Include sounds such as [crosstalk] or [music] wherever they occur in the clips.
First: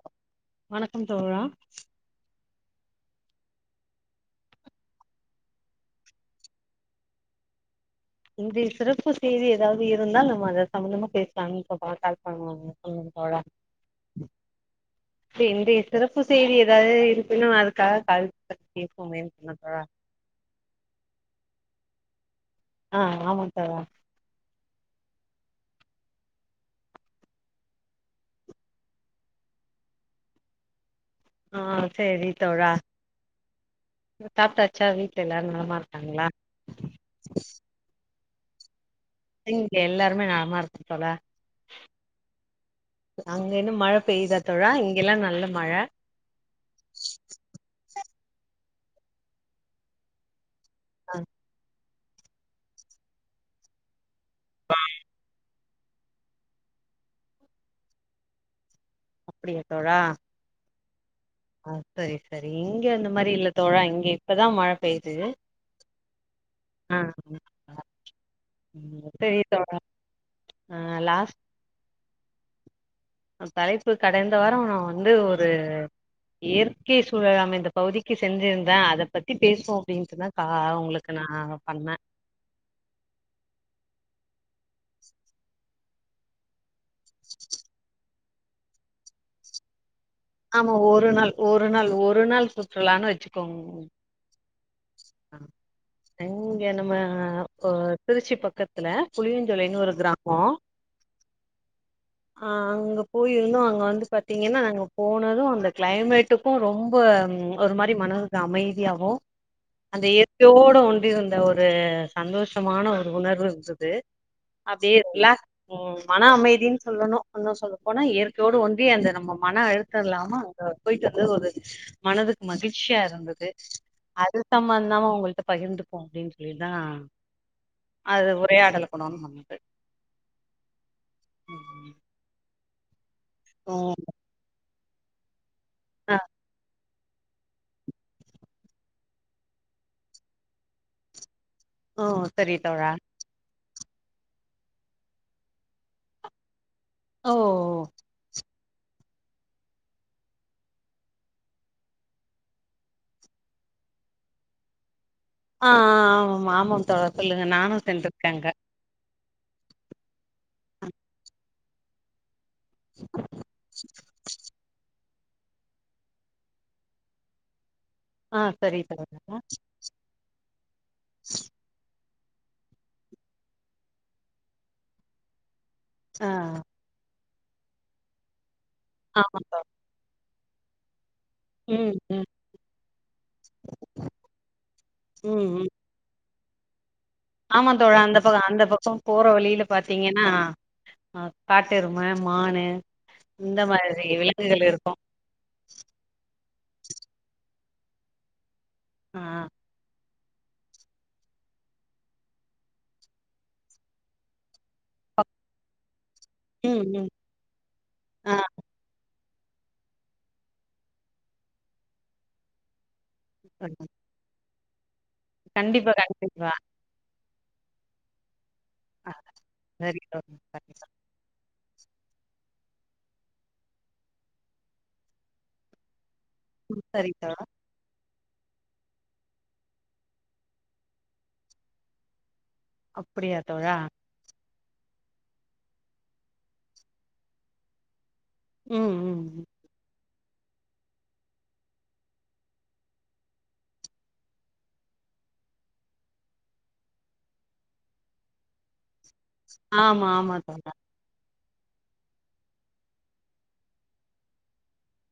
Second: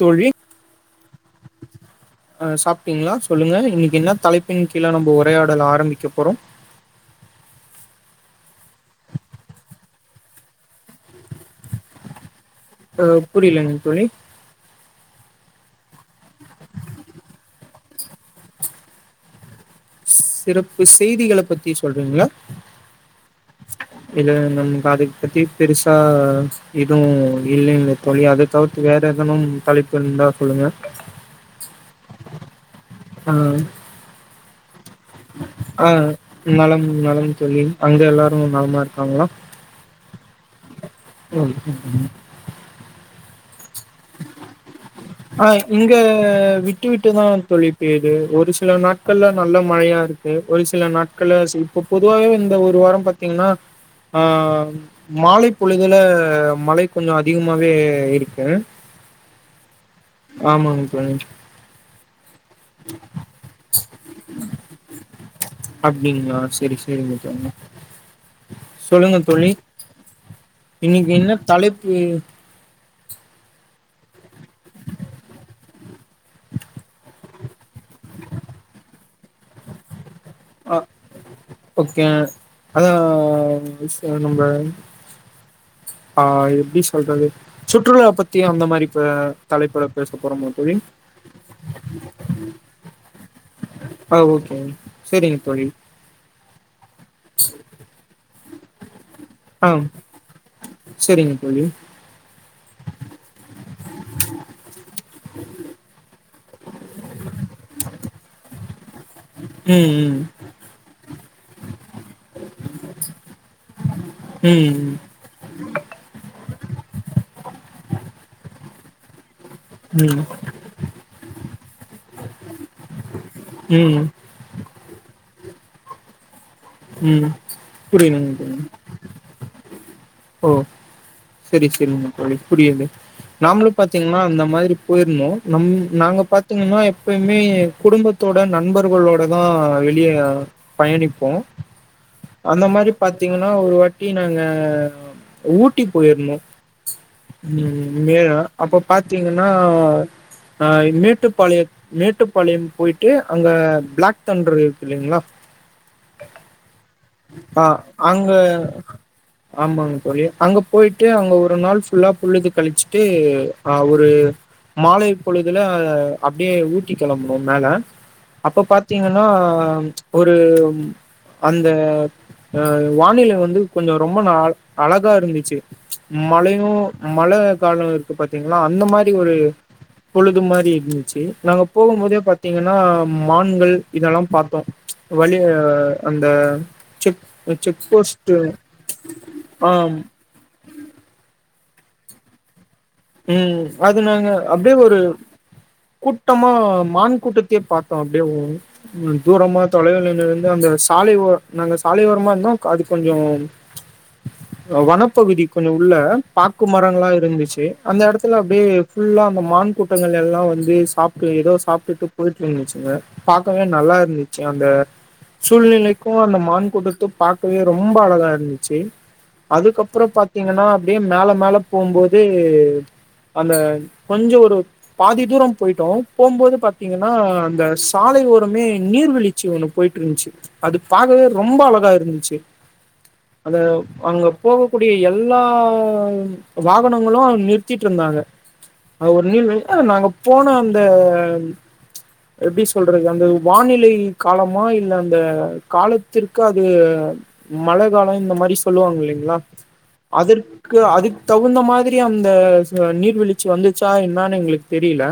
தோழி வணக்கம் தோழா அ சொல்லுங்க இன்னைக்கு என்ன தலைப்பின் கீழே நம்ம உரையாடல் ஆரம்பிக்க போறோம் இந்த சிறப்பு செய்தி ஏதாவது இருந்தால் நம்ம அத சம்மந்தமா பேசலாம்னு சொல்றலங்க கால் பண்ணுவாங்க சொல்லுங்க அஹ் தோழா புரியலங்க தோழி இன்றைய சிறப்பு செய்தி ஏதாவது இருக்குன்னா அதுக்காக கால் பன்னி கேட்கோமேன்னு சொன்னடா சிறப்பு செய்திகள பத்தி சொல்றீங்களா ஆ ஆமா தோழா இல்ல நம் காதிக்கு பத்தி பெருசா இதுவும் இல்லைகளே தோழி அத தவிர்த்து வேற எதனும் தலைப்பு இருந்தா சொல்லுங்க ஆஹ் சரி தோழா ஆஹா சாப்டாச ஆஹ் நலம் நலம் தோழி அங்க எல்லாரும் ம் நலமா எங்க வீட்டுல எல்லாரும் ருமே நலமாயிரு ஹம் அங்க இன்னும் மழை பெயுதா தோழா இங்கெல்லா நல்ல ஆஹ் மழ இங்க விட்டு விட்டுதான் தோழி பேயுது ஒரு சில நாட்கள்ல நல்ல மழையா இருக்கும் ஒரு சில ஆ நாட்களா இப்போ பொதுவாவே இந்த ஒரு வாரம் பார்த்தீங்கன்னா ஆஹ் மாலை பொழுதுல மலை கொஞ்சம் அதிகமாவே இருக்கு அப்படியா தோழா ஆமாங்க தோழி ஆஹ் சரி சரி இங்க அந்த மாரி இல்ல தோழா இங்க இப்பதான் மழை பெய்து அப்டிங்களா செரி செரிங்க ஆஹ் தோழி சொல்லுங்க சரி தோழி தோழா ஆஹ் இன்னைக்கு என்ன லாஸ்ட் தலைப்பு தலைப்பு கடைந்த வாரம் நான் வந்து ஒரு இயற்கை சூழலாம இந்த பகுதிக்கு செஞ்சிருந்தேன் அத பத்தி பேசுவோம் அப்டின்ட்டுதான் ஆஹ ஓகே அதான் சீஸ் நம்ம ஆஹ் எப்படி சொல்றது சுற்றுலா பத்தி அந்த மாரி ஹா தலைப்பு ஆமா ஒரு நாள் ஒரு நாள் ஒரு நாள் சு சுற்றுலானு வச்சுக்கோங்க ஹ ஓகே சரிங்க தோழி இங்க நம்ப ஹா திருச்சி பக்கம் பக்கத்துல ஆ புளியஞ்சோலைன்னு ஒரு கிராமம்ஹ் சரிங்க தோழி. அங்க போயிருந்தும் அங்க வந்து பாத்தீங்கன்னா நாங்க போனதும் அந்த கிளைமேட் டுக்கும் ரொம்ப ஒரு மாதிரி மனதுக்கு அமைதியாகும் ம், அந்த ம். இயற்கையோட ஒண்றி இருந்த ஒரு சந்தோஷமான ஒரு உணர்வு இருந்தது ம், அப்படியே ரிலாக்ஸ் உ மன அமைதி சொல்லணும் சொல்லப்போனா இயற்கையோடு ஒண்றி அந்த நம்ம மனம் அழுத்த ம். இல்லாம அங்க போய்ட்டு வந்து ஒரு மனதுக்கு மகிழ்ச்சியா இருந்தது ம், தாது அது சம்மந்தமா உங்கள் கிட்ட பகிர்ந்துப்போம் அப்படிதான் ம். அது புரியுதுங்க தோழி. உரையாடலக்கணும்னு சொன்னட்டு ஓ சரி சரிங்க தோழி புரியாலு நாம்மளும் பாத்தீங்கன்னா அந்த மாதிரி போய்ருந்தோம் நம் ஆ நாங்க பாத்தீங்கன்னா எப்பயுமே குடும்பத்தோட நண்பர்களோட தான் வெளிய பயணிப்போம் ஓ சரி அந்த மாதிரி தோழா பாத்தீங்கன்னா ஒரு வாட்டி நாங்க ஊட்டி போயிர்ந்தோம் ஓ உம் மே அப்போ பார்த்தீங்கன்னா மேட்டுப்பாளையம் மேட்டுப்பாளையம் போய்ட்டு அங்க பிளாக் தெண்று இருக்கு இல்லைங்களா ஆஹ் ஆமாமா ஆம தோழா சொல்லுங்க ஆ நானும் அங்க சென்றிருக்கேங்க ஆமாங்க தோழி அங்க போயிட்டு அங்க ஒரு நாள் புல்லா புழுதுக்கு கழிச்சுட்டு ஒரு மாலை இப்பொழுதுல அப்படியே ஊட்டி கிளம்பனோம் மேல ஆ அப்ப சரி பாத்தீங்கன்னா தோழா ஒரு அந்த ஆஹ் வானிலை வந்து கொஞ்சம் ரொம்ப ரொம்ப நாள் அழகா இருந்துச்சு ஆ மழையோ மழ காலம் இருக்கு பாத்தீங்கன்னா அந்த மாரி ஒரு ஆமா தோழா பொழுது அது மாரி இருக்கு சேரி நாங்க ம் போகும் போதே ம் பாத்தீங்கன்னா மான்கள் இததெல்லாம் பார்த்தோம் ம் வழியா ம் அந்த உ [inaudible] செக் செக் போஸ்ட் பக்கம் போற வழில ஆ பாத்தீங்கன்னா ஆஹ் காட்டெரும மானு இந்த உம் அது மாதிரி நாங்க விலங்குகள் அப்படியே இருக்கு ஒரு கூட்டமா மான் கூட்ட பாத்தோம் அப்படியவும் உம் ஆ தூரம்மா தொலைவுல நின்னு அந்த சாலையோ நாங்க சாலையோரமா இருந்தோ அது கொஞ்சம் வனப்பகுதி கொஞ்சம் உள்ள பாக்கு ம் ம் மரங்களாம் இருந்துச்சு அந்த ஆ எடத்துல அப்படியே புல்லா அந்த மான் கூட்டங்கள் எல்லாம் வந்து சாப்ட்டு ஏதோ சாப்ட்டுட்டு போயிட்டு இருந்துச்சிங்க பாக்கவே நல்லா இருந்துச்சு அந்த கண்டிப்பா சூழ்நிலைக்கும் அந்த கண்டிப்பா மான்கூட்டத்து பாக்கவே ரொம்ப அழகா இருந்து செரி ஆ சரி அதுக்கப்புறம் தோழா சரி பாத்தீங்கன்னா தோழா அப்படியே மேல மேல போகும்போது அந்த கொஞ்சம் ஒரு பாதி தூரம் போயிட்டோம் போகும்போது ம் பாத்தீங்கன்னா சரி தோழா அந்த சாலை ஒரு அமே நீர்வழிச்சு ஒண்ணு போயிட்டு இருந்துச்சு அது பார்க்கவே ரொம்ப அழகா இருந்துச்சு அப்படியா அந்த தோழா அங்க போகக்கூடிய எல்லா வாகனங்களும் நிறுத் திட்டு இருந்தாங்க ம் அவ ம் ஒரு நீ ம் நாங்க போன அந்த எப்படி சொல்றது அந்த வானிலை காலமா இல்ல அந்த காலத்திற்கு அது மழகாலம் இந்த மாரி சொல்வாங்க இல்லைங்களா ஆமா ஆமா தோழா அதற்கு அது தகுந்த மாதிரி அந்த நீர்வீழச்சி வந்துச்சா என்னான்னு எங்களுக்கு தெரியல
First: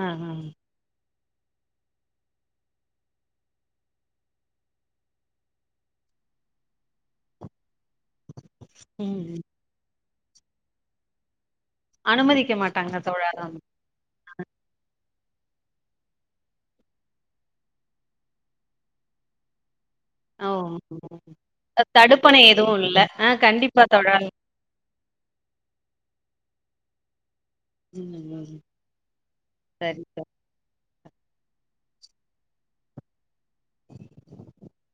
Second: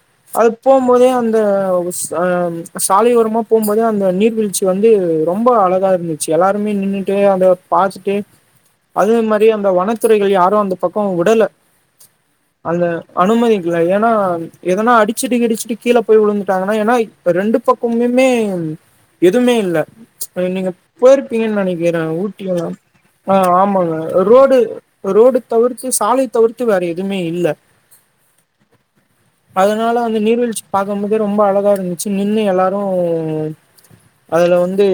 ஆ ஆ அது போகும் போதே அந்த அந்த அஹ் சாலை ஒரமா போகும்போது அந்த நீர்வீழ்ச்சி வந்து ரொம்ப அழகா இருந்துச்சு எல்லாருமே நின்ட்டு அந்த பாத்துட்டு ம் அதே ம் மாரி அந்த வனச்ச துறைகள் யாரும் அந்த பக்கம் விடல அனுமதிக்க அந்த மாட்டாங்க தோழா ஆமா அனுமதிக்கல ஏன்னா எதனா அடிச்சுடி கடிச்சுட்டு கீழே போய் விழுந்துட்டாங்கன்னா ஏன்னா ரெண்டு பக்கமுமே எதுவுமே இல்ல ஓ நீங்க போயிருப்பீங்கன்னு நெனக்கிறேன் தடுப்பணை ஊட்டிய எதுவு இல்ல ஆ ஆஹ் கண்டிப்பா ஆமாங்க தோழா ரோடு ரோடு தவிர்த்து சாலை தவிர் எத்து வேற எதுமே இல்ல ம் ம் அதனால சரி அந்த தோழா நீர்வீழ்ச்சி பாக்கும்போதே ரொம்ப அழகா இருந்ச்சு நின்னு எல்லாரு அதுல வந்து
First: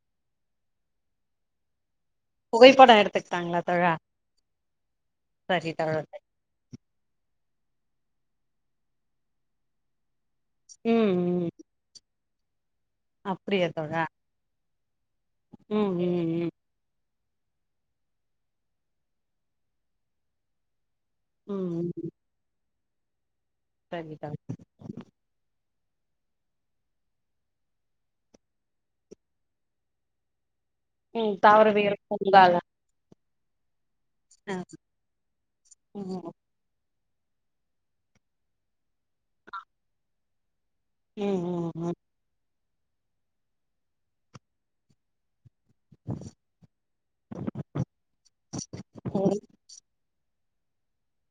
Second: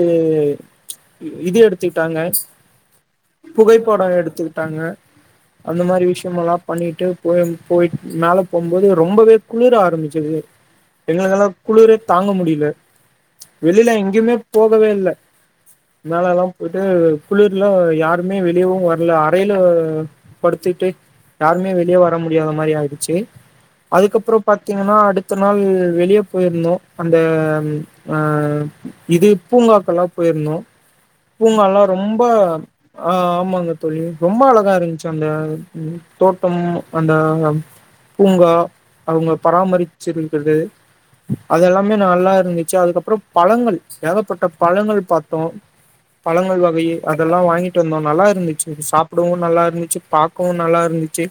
இது எடுத்து எடுத்துடாங்க புகைப்படோ எடுத்துக்கிட்டாங்களா தோழா புகைப்படம் எடுத்து தாங்க சரி அந்த தோழா மாரி சரி. விஷய எல்லா பண்ணிட்டு போய போய மேலே போகும்போது ரொம்பவே குளிர ஆரம்பிச்சது எங்களுகுலாம் குளூர் தாங்க முடியல அப்டியா வெளியில தோழா எங்கேயுமே போகவே இல்ல ம் மேல ம் தா ம் போயிட்டு குளுர்ல யாருமே வெளியவும் வரல அறயில படுத்துட்டு யாருமே ம் வெளிய ம் வர முடியாத மாரி ஆயிச்சு சேர் சரி தோழா அதுகப்பற பாத்தீங்கன்னா அடுத்த நாள் வெளிய போயிருந்தோ அந்த ஆஹ் இது பூங்காகெல்லா போயிருந்தோ ம் பூங்கா எல்லா தாவரவியல் ரொம்ப பூங்கால ஆஹ் மங்கு ரொம்ப ம் அழகா இருந்துச்சு அந்த தோட்டம் அந்த பூங்கா அவங்க பராமரிச்சிருந்தது ம் அது ம் எல்லாமே நல்லா இருந்துச்ச அதுகப்பறம் பழங்கள் ஏகபட்ட பழங்கள் பாத்தோம் பழங்கள் வகை அதெல்லா வாங்கிட்டு வந்தோ நல்லா இருந்திச்சு சாப்புடுவு ம் நல்லா இருந்திச்சு பாக் நல்லா இருந்து ச்சு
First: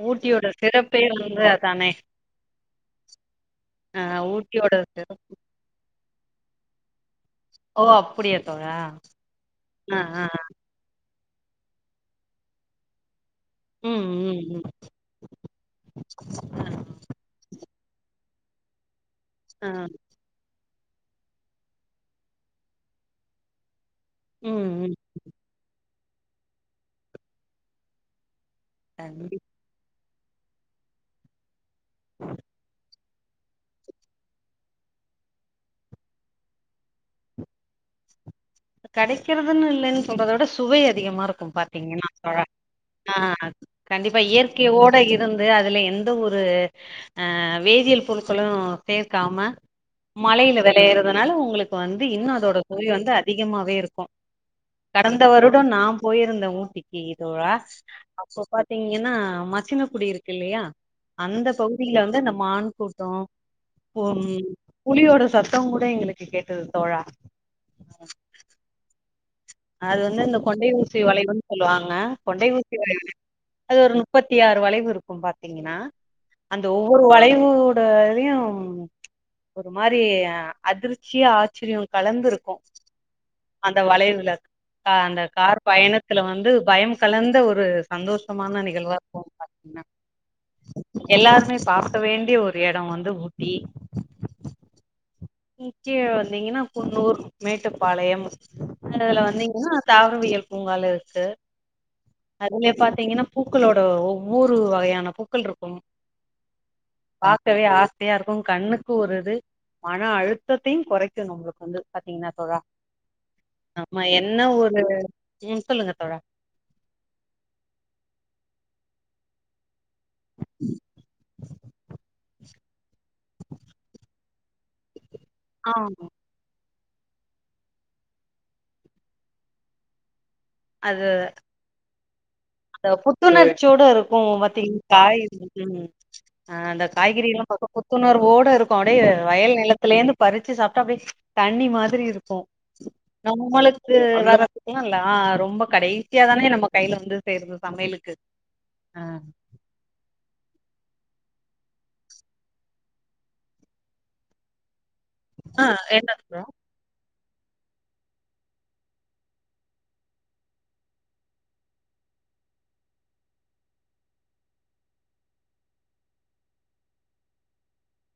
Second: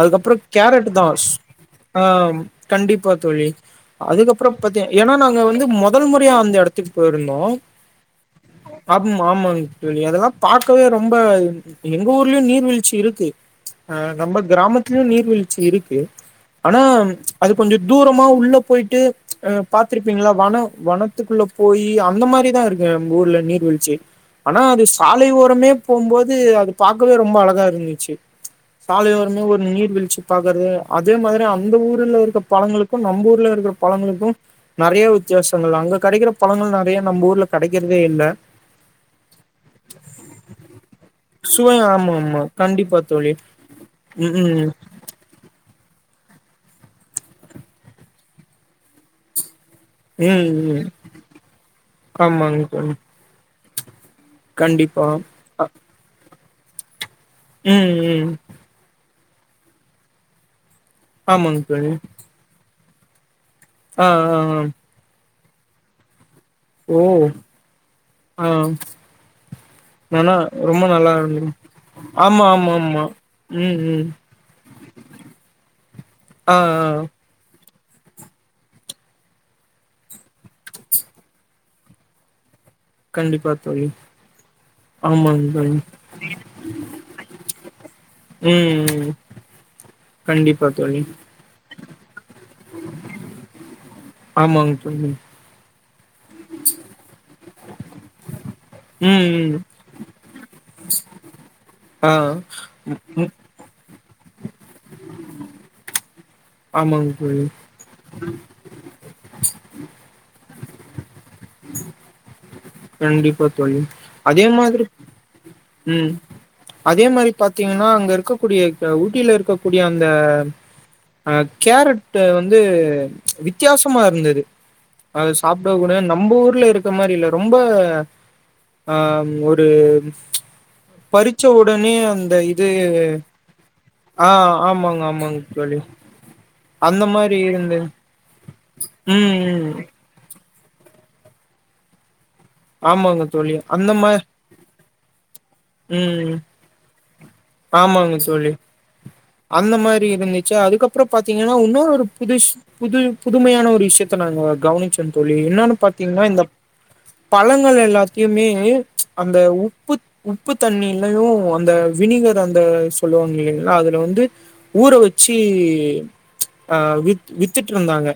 அதுக்கபுறம் ஊட்டியோட கேரட் சிறப்பே வந்து அதானே தான் கண்டிப்பா தொழில் ஆ அதுக்கப்புற ஊட்டியோட பத்த ஏன்னா சிறப் நாங்க வந்து முதல் முறை அந்த இடத்துக்கு இருந்தோம் ஓ அப்டியா தோழா ஆமா-ஆமா தெ ஆ ஆ அதெல்லா பார்கவே ரொம்ப ரொம்ப எங்க ஊர்களும் நீர்வீழ்ச்சி இருக்கு ம் நம்ம ம் ம் கிராமத்திலும் நீர்வீழ்ச்சி இருக்கு ஆனா அது கொஞ்ச தூர உள்ள போயிட்டு அஹ ஆ பாத்துரிப்பீங்களா வனம் வனத்துக்குள்ள போய் அந்த மாரி தான் இருக்கு எங்க ஊர்ல நீர்வீழ்ச்சி ஆனா ம் அது ம் ஸ்சாலை ஓரமே போம் போது அது பார்க்கவே ரொம்ப அழகா இருந்துச்சு சாலை ஓரமே கண்டிப்பா ஒரு நீர்வீழ்ச்சி பாக்குறது அது மாதிரிஅந் இந்த ஊர்ல இருக்க பழங்களுக்கு நம்ம ஊர்ல இருக்கிற பழங்களுக்கும் நிறைய வித்தியாசங்கள் அங்க கிடைக்கிற பழங்கள் நிறைய நம்ம ஊர்ல கிடைக்கிறதே இல்லா கேடைக்கிறதுன்னு இல்லைன்னு சொல்றதை விட சுவை அதிகமா இருக்கும் சுவை பாத்தீங்கன்னா ஆமா பழ ஆமா கண்டிப்பா ஆஹ் தோழி ஆஹ் கண்டிப்பா ம் ம் இயற்கையோட இருந்து அதுல எந்த ஒரு அஹ வேதியியல் பொருட்களும் சேர்க்காம ம் மலையில ம் விளையறதுனால உங்களுக்கு வந்து இன்னும் அதோட ஆமாங்க தோழி சுவைவந்து அதிக சும்மாவே இருக்கும் கண்டிப்பா கடந்த அ வருடம் நான் போயிருந்தேன் ஊட்டி இகோவா ம் ம் அப்ப பாத்தீங்கன்னா மச்சின குடி இருக்கு இல்லையா அந்த ஆமாங்க தோழி பகுதியில் இருந்து இந்தந்த மான்கூடு ஆ உம் ஆ உம் ஆ புளியோட சத்த சத்தம் கூட எங்களுக்கு கேட்டது தோழா ஆஹ்ம் அது வந்து அந்த கொண்டை ஊசி வளைவுன்னு இருந்துரு சொல்லுவாங்க ஆமா கொண்டை ஆமா ஊசி ஆமா வளைவு அது ம் ஒரு ம் முப்பத்தி ஆறு வளைவு இருக்கும் பாத்தீங்கன்னா ஆ அந்த ஆ ஒவ்வொரு வளைவு யயும் ஒரு மாதிரி அதிர்ச்சியா ஆச்சரியம் கலந்திருக்கும் கண்டிப்பா தோழி அ அந்த ஆமாங்க கார் தோழி ம் பயணத்துல வந்து பயம் கலந்த ஒரு சந்தோஷமான நிகழ்வா ம் இருக்கும் பாத்தீங்கன்னா கண்டிப்பா தோழி எல்லாருமே பாக்க வேணும் வேண்டிய ஒரு எடம் வந்து ஊட்டி ஆமாங்க தோழி முக்கியம் வந்தீங்கன்னா குன்னூர் மேட்டுப்பாளையம் அதுல ம் ம் வந்தீங்கன்னா தாவரவியல் உங்காளுட்டு ஆ அதுல பாத்தீங்கன்னா ம் பூக்களோட ஒ நூறு வகையான பூக்கள் இருக்கும் ஆமாங்க தோழி பாக்கவே ஆசையா இருக்கும் கண்ணு போறது மண னா அழுத்தத்தையு கொறைக்கும் நம்ளுக்கு வந்து பாத்தீங்கனா தோழா கண்டிப்பா தோழி நம்ம என்ன அதே ஒரு மாதிரி ம் சொல்லுங்க உம் தோழா அதே மாரி பாத்தீங்கனா அங்க இருக்க கூடிய ஊட்டில்ல இருக்கக் அந்த கேரட் வந்து வந்து வித்தியாசமா இருந்தது அது சாப்பிட ஆ கூட நம்ம ஊர்ல இருக்க அது மாரில்ல ரொம்ப ஆஹ் ஒரு அது பறிச்ச உடனே அந்த இது புத்துணர்ச்சியோட இருக்கு ஆஹ் ஆமாங்க ஆமாங்க தோழி அஹ் அந்த மாரி காய்கறிலாபாத்தா இருந்தது. புத்துணர்வோட இருக்கொ அப்டியே ம், வயல் ம். நிலத்தில இருந்து பறி வச்சு சாப்டா அப்டியே தண்ணி மாதிரி இருக்கொ ஆமாங்க தோழி. அந்த நம்மளுக்கு மா வேறது இல்ல ரொம்ப கடைசியா ம். தானே நம்ம கையில வந்து சேர்து சமையலுக்கு ஆமாங்க தோழி. ஆஹ் சே அதுக்கப்றோ பாத்தீங்கனா உன்னோ ஒரு புதுசு வி புது புதுமையான ஒரு விஷயத்த நாங்க கவுனிச் ச்ச தோழி ஆ என்னன்னு என்ன பாத்தீங்கனா இந்த ப்ரோ பழங்கள் எல்லாதியுமே அந்த உப்புத் உப்புத் தண்ணிலையு அந்த வினிகர் அந்த சொல்லுவாங்க இலிங்கில அதுல வந்து ஊற வச்சு அஹ் வித் வித்துட்டுஇருந்தாங்க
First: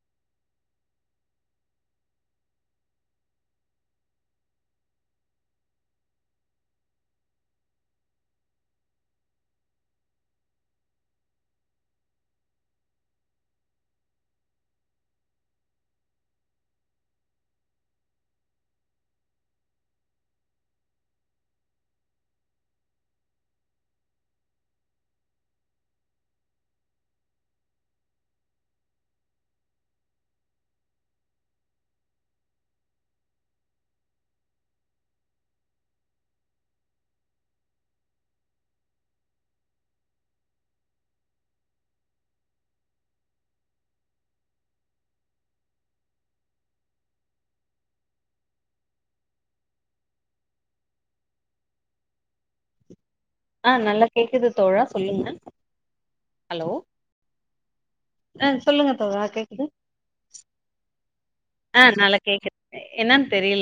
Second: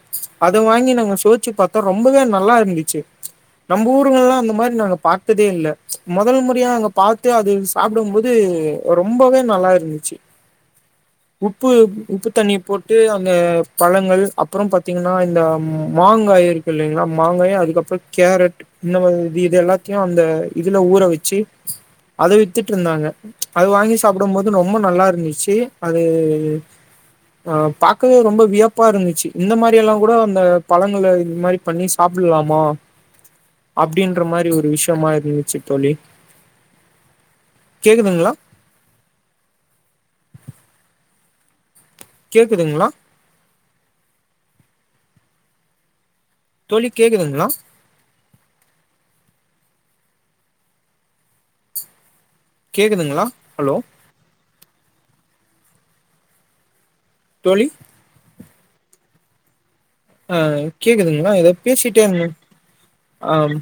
அத வாங்கி நாங்க சுவைச்சு பாத்தா ரொம்பவே நல்லா இருந்துச்சு நம்ம ஊருங்கல்லா அந்த மாரி நாங்க பார்த்ததே இல்ல மொதல் முறையா அங்க பாத்து அது சாப்டும்போது ரொம்பவே நல்லாஇருந்துச்சு உப்பு உப்பு தண்ணி போட்டு அந்த பழங்கள் அப்றோ பாத்தீங்னா இந்த மாங்காய் இருக்கு இல்லைங்களா மாங்காய அதுக்கப்றோ கேரட் இந்த மா அது இது எல்லாத்தியு அந்த இதுல ஊற வச்சு அத வித்துட்ருந்தாங்க அது வாங்கி சாப்டும் போது ரொம்ப நல்லா இருந்துச்சு அது ஆஹ் பாக்கவே ரொம்ப வியப்பா இருந்துச்சு இந்த மாரி எல்லா கூட அந்த பழங்கள்ள இது மாரி பண்ணி சாப்புல்லாமா அப்டின்ற மாரி ஒரு விஷயமா இருந்துச்சு தோழி கேக்குதுங்ளா கேக்குதுங்களா தோழி கேக்குதுங்ளா கேக்குதுங்களா ஹலோ ஆஹ் நல்லா கேக்குது தோழா சொல்லுங்க ஹலோ தோழி ஆஹ் சொல்லுங்க தோழா கேக்குது ஆஹ் கேக்குதுங்ளா ஏதோ ஆ பேசிட்டே நல்லா இருந்தோ கேக்குது ஆம்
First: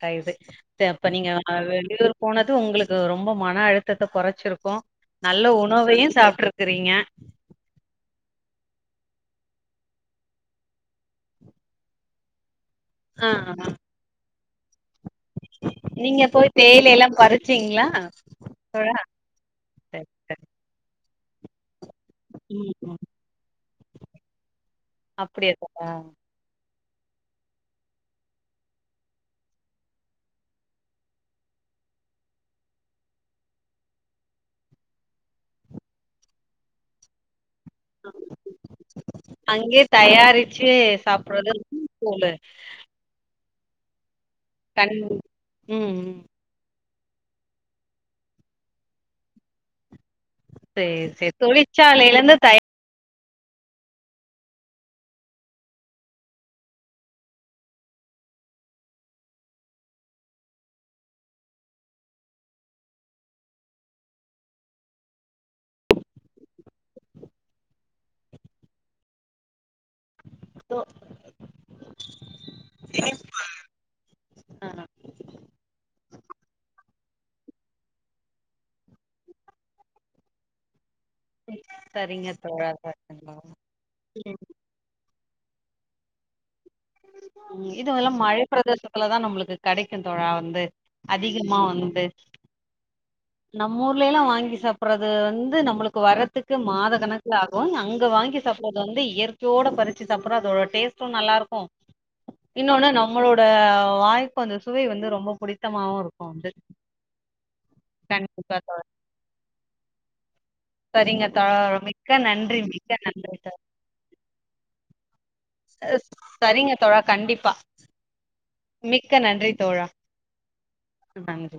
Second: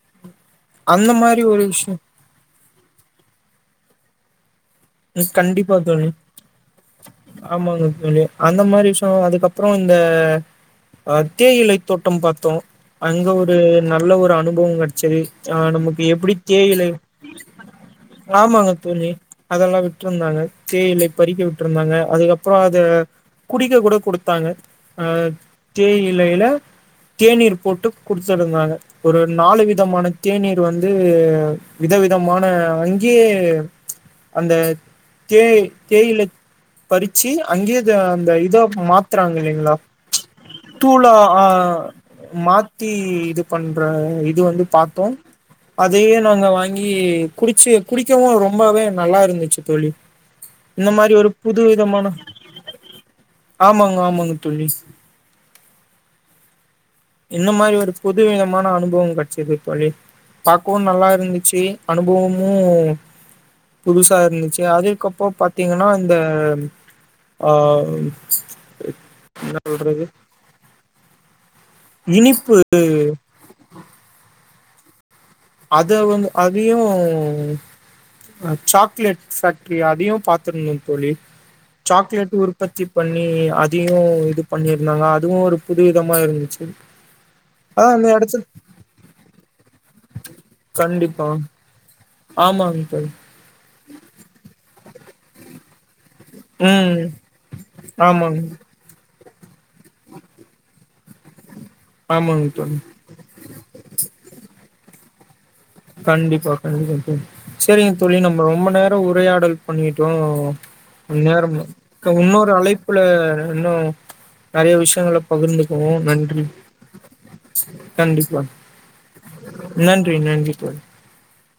கட்டயிது தா இப்ப அந்த நீங்க மாரி ஒரு விஷயம். வெளியூர் போனது உங்களுக்கு ரொம்ப மனஅழுத் விஷத்த கொறச்சிருகம் மிஸ் கண்டிப்பா தோழி ஆமாங்க தோழி அந்த மாரி சோம் அதுக்கப்றோம் இந்த தேயிலை தோட்டம் பாத்தோ அங்க ஆ ஆ. ஒரு நல்ல ஒரு அனுபவம் கெடச்சது ஆஹ் நமக்கு நீங்க எப்டி போய் தேயிலை எல்லா பறிச்சீங்களா ஆமாங்க தோழா தோலி எல்லாம் சரி விக்கியும் இன்னங்க சரி தேயிலை பறிக்க விட்டுருந்தாங்க அதுகப்றம் ம் அத ம் குடிக்க கூட குடுத்தாங்க அஹ் அப்டியா தோழா தேயிலைல தேநீர் போட்டு குடுத்துருந்தாங்க ஒரு நாலு விதமான தேநீர் வந்து விதவிதமான அங்கேயே அந்த தே தேயில பறிச்சு அங்கே இத அந்த இத மாத்துறாங்க இல்லைங்களா அங்கயே தயாரிச்சு தூளா சாப்டுறது ஆஹ தோழு மாத்தி இது பண்ற வந்து கண் பார்த்தோம் ம் அதையே ம் நாங்க வாங்கி குடிச்சு குடிக்கவும் ரொம்பவே நல்லா இருந்துச்சு தோழி இந்த செர் மாரி செர் தொழிற்சாலை இருந்து தாயார் ஆமாம் ஆமாங்க தோழி என்ன மாதிரியான ஒரு புது அனுபவம் கெடச்சது தோழி பாக்கவும் நல்ல இருந்துச்சு அனுபவமும் புதுசா இருந்துச்சு அதுக்கப்போம் பாத்தீங்கன்னா இந்த ஆஹ் என்ன சொல்றது இனிப்பு ஆஹ் அத வந்து அதையும் சாக்லேட் பேக்டரி அதையும் பாார்த்த தோழி சரிங்க சாக்லேட் தோழா உற்பத்தி சரிங்க பண்ணி தோழா அதயும் இது பண்ணியிருந்தாங்க அதுவும் ஒரு புது விதமா இருந்துச்சு ஆ அந்த இதுல்லாம் மழை எடத்துல பிரதேசத்துலதான் நம்மளுக்கு கெட தோழா வந்து கண்டிப்பா அதிகமா வந்து ஆமாங்க தோழி நம்ம ஊர்ல எல்லாம் வாங்கி சாப்பிடுறது அது வந்து நம்மளுக்கு வரதுக்கு மாத ம் கணக்குல ஆகும் அங்க வாங்கி ஆமாங்க சாப்பிட்றது வந்து இயற்கை சோட பறிச்சு சாப்புறா அதோட டேஸ்ட்டும் நல்லா இருக்கும் ஆமாங்க தோழி இன்னொன்னு நம்மளோட வாய்ப்பு வந்து சுவை வந்து ரொம்ப புடி கண்டிப்பா கண்டிப்பா சரிங்க தொழி நம்ம கண்டிப்பா ரொம்ப தோழா நேரம் உரையாடல் பண்ணிட்டோம் சரிங்க இந்நேரம் தோழா மிக்க இன்னொரு நன்றி மிக்க அழைப்புல நன்றி தோழா இன்னும் நெறைய விஷயங்கல பகிர்ந்துக்குவோம் நன்றி சரிங்க தோழா கண்டிப்பா கண்டிப்பா நன்றி நன்றி அதவது